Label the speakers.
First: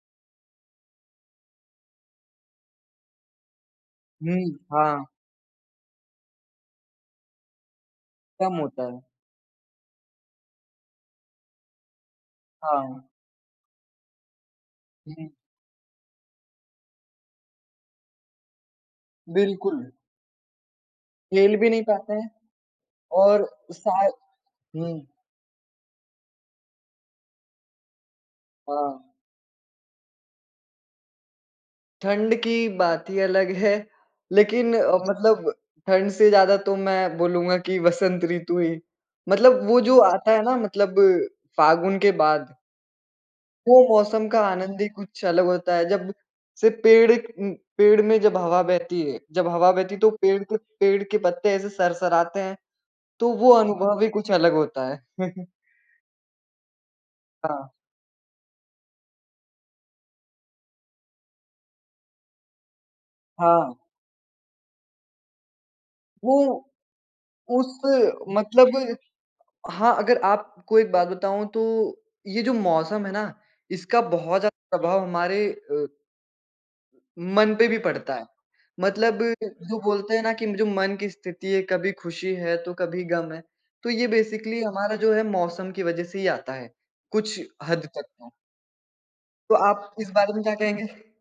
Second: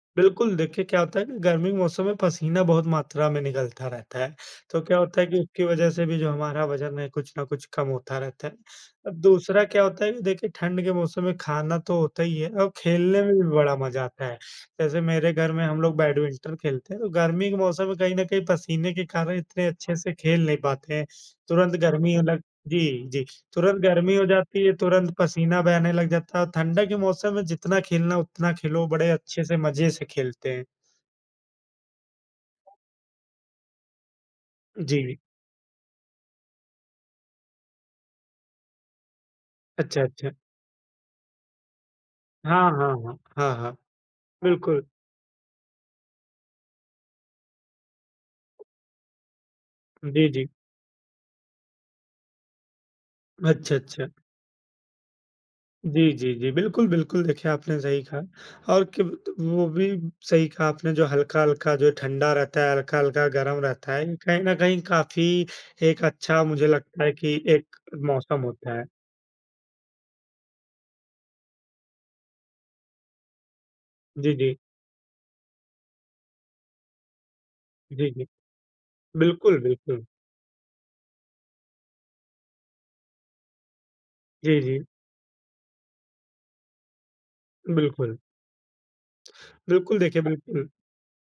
Speaker 1: बिल्कुल, देखिए क्या होता है ना गर्मी के मौसम में पसीना बहुत मात्रा में निकलता रहता है,
Speaker 2: हुँ,
Speaker 1: तो क्या
Speaker 2: हाँ।
Speaker 1: होता है कि उसकी वज़ह से भी जो हमारा वज़न है कुछ ना कुछ कम होता रहता है।
Speaker 2: कम होता है।
Speaker 1: और दूसरा क्या होता है कि देखिए ठंड के मौसम में खाना तो होता ही है, औ
Speaker 2: हाँ।
Speaker 1: खेलने में भी बड़ा मज़ा आता है। जैसे
Speaker 2: उ, हुँ।
Speaker 1: मेरे घर में हम लोग बैडमिंटन खेलते हैं, तो गर्मी के मौसम में कहीं न कहीं पसीने के कारण इतने
Speaker 2: बिल्कुल।
Speaker 1: अच्छे से खेल नहीं पाते हैं,
Speaker 2: खेल भी
Speaker 1: तुरंत
Speaker 2: नहीं पाते
Speaker 1: गर्मी अ,
Speaker 2: हैं,
Speaker 1: लग जी, जी।
Speaker 2: और
Speaker 1: तुरंत
Speaker 2: शा
Speaker 1: गर्मी हो जाती है,
Speaker 2: हुँ।
Speaker 1: तुरंत पसीना बहने लग जाता है और ठंडा के मौसम में जितना खेलना है उतना खेलो, बड़े
Speaker 2: हाँ।
Speaker 1: अच्छे से मज़े से खेलते हैं।
Speaker 2: ठंड की बात ही अलग है लेकिन अ,
Speaker 1: जी।
Speaker 2: मतलब ठंड से ज़्यादा तो मैं बोलूँगा कि वसंत ऋतु ही मतलब वो जो
Speaker 1: अच्छा,
Speaker 2: आता
Speaker 1: अच्छा।
Speaker 2: है ना मतलब फागुन के बाद।
Speaker 1: हाँ, हाँ, हाँ, हाँ, हाँ।
Speaker 2: वो मौसम का आनंद ही
Speaker 1: बिल्कुल।
Speaker 2: कुछ अलग होता है, जब सिर्फ़ पेड़ इक उम, पेड़ में जब हवा बहती है जब हवा बहती है तो
Speaker 1: जी,
Speaker 2: पेड़
Speaker 1: जी।
Speaker 2: के पेड़ के पत्ते ऐसे सरसराते हैं, तो वो
Speaker 1: अच्छा,
Speaker 2: अनुभव ही
Speaker 1: अच्छा।
Speaker 2: कुछ अलग होता है।
Speaker 1: जी, जी, जी, बिल्कुल, बिल्कुल देखिए
Speaker 2: हाँ।
Speaker 1: आपने सही कहा। और कि वत वो भी सही कहा आपने जो हल्का-हल्का जो है ठंडा रहता है, हल्का-हल्का गरम
Speaker 2: हाँ।
Speaker 1: रहता है, कहीं न कहीं काफ़ी एक अच्छा
Speaker 2: वो
Speaker 1: मुझे लगता है कि एक
Speaker 2: उस
Speaker 1: मौसम होता है।
Speaker 2: मतलब हाँ, अगर आपको एक बात बताऊँ तो ये जो मौसम है ना, इसका
Speaker 1: जी,
Speaker 2: बहुत
Speaker 1: जी।
Speaker 2: ज़्यादा प्रभाव हमारे अ मन पे भी
Speaker 1: जी,
Speaker 2: पड़ता है,
Speaker 1: जी।
Speaker 2: मतलब
Speaker 1: बिल्कुल,
Speaker 2: जो
Speaker 1: बिल्कुल।
Speaker 2: बोलते हैं ना कि म जो मन की स्थिति है, कभी खुशी है, तो कभी गम है, तो ये
Speaker 1: जी,
Speaker 2: बेसिकली
Speaker 1: जी।
Speaker 2: हमारा जो है मौसम की वज़ह से ही आता है, कुछ हद तक
Speaker 1: बिल्कुल।
Speaker 2: तो। तो आप
Speaker 1: बिल्कुल,
Speaker 2: इस
Speaker 1: देखिए
Speaker 2: बारे में क्या
Speaker 1: बिल्कुल।
Speaker 2: कहेंगे?